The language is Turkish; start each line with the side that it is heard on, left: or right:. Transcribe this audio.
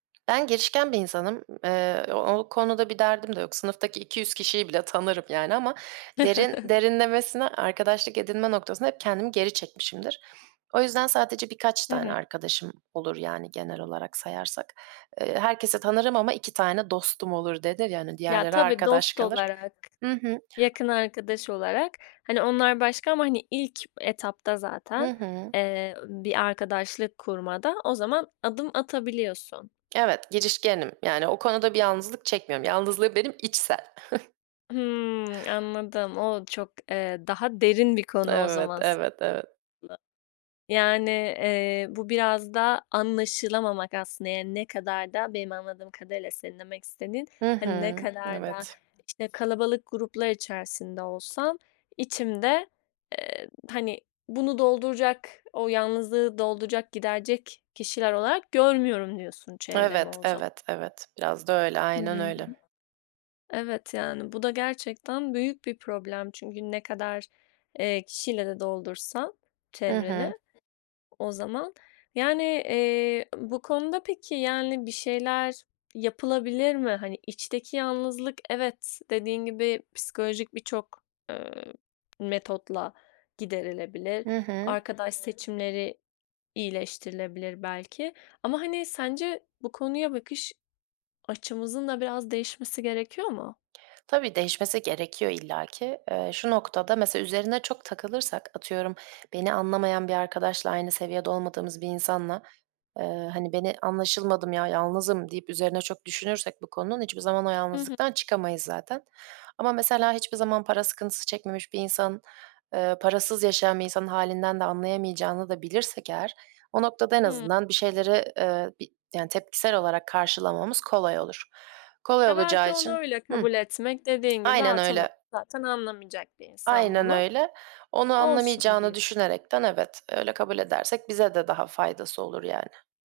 right: Ben girişken bir insanım. Eee, o o konuda bir derdim de yok. Sınıftaki 200 kişiyi bile tanırım yani ama derin derinlemesine arkadaşlık edinme noktasında hep kendimi geri çekmişimdir. O yüzden sadece birkaç
left: Hı
right: tane
left: hı.
right: arkadaşım olur yani genel olarak sayarsak. Eee, herkesi tanırım ama 2 tane dostum olur denir ya, hani,
left: Ya,
right: diğerleri
left: tabii,
right: arkadaş
left: dost
right: kalır.
left: olarak,
right: Hı hı.
left: yakın arkadaş olarak, hani, onlar başka ama, hani, ilk etapta
right: Hı
left: zaten,
right: hı.
left: eee, bir arkadaşlık kurmada o zaman adım atabiliyorsun.
right: Evet, girişkenim yani o konuda bir yalnızlık çekmiyorum. Yalnızlığım benim içsel.
left: Hımm, anladım. O çok, eee, daha derin bir konu o
right: Evet,
left: zaman s
right: evet, evet.
left: [unintelligible] Yani, eee, bu biraz da anlaşılamamak aslında. Yani ne kadar da benim anladığım kadarıyla senin demek istediğin,
right: Hı
left: hani, ne
right: hı.
left: kadar da,
right: Evet.
left: işte, kalabalık gruplar içerisinde olsam içimde, eee, hani, bunu dolduracak o yalnızlığı dolduracak, giderecek kişiler olarak görmüyorum diyorsun çevremi
right: Evet,
left: o za
right: evet, evet, biraz da öyle,
left: Hı
right: aynen
left: hı.
right: öyle.
left: Evet, yani, bu da gerçekten büyük bir problem çünkü ne kadar, eee, kişiyle de doldursan
right: Hı hı.
left: çevreni o zaman yani, eee, bu konuda peki, yani, bir şeyler yapılabilir mi? Hani, içteki yalnızlık evet, dediğin gibi, psikolojik birçok, eee, metotla giderilebilir,
right: Hı hı.
left: arkadaş seçimleri iyileştirilebilir belki ama, hani, sence bu konuya bakış açımızın da biraz değişmesi gerekiyor mu?
right: Tabii, değişmesi gerekiyor illaki. Eee, şu noktada, mesela üzerine çok takılırsak, atıyorum, beni anlamayan bir arkadaşla, aynı seviyede olmadığımız bir insanla, eee, hani, "Beni anlaşılmadım ya, yalnızım." deyip üzerine çok düşünürsek bu konunun, hiçbir zaman o
left: Hı hı.
right: yalnızlıktan çıkamayız zaten. Ama mesela hiçbir zaman para sıkıntısı çekmemiş bir insan, eee, parasız yaşayan bir insanın hâlinden de anlayamayacağını da bilirsek eğer o noktada en
left: Hıı.
right: azından bir şeyleri, eee, bir yani tepkisel olarak karşılamamız kolay olur. Kolay
left: Ya,
right: olacağı
left: belki onu
right: için
left: öyle
right: Hıh.
left: kabul etmek dediğin gibi,
right: Aynen
left: ha, tamam.
right: öyle.
left: Zaten anlamayacak bir insan
right: Aynen
left: bunu.
right: öyle. Onu
left: Olsun
right: anlamayacağını
left: diye
right: düşünerekten evet, öyle kabul edersek bize de daha faydası olur yani.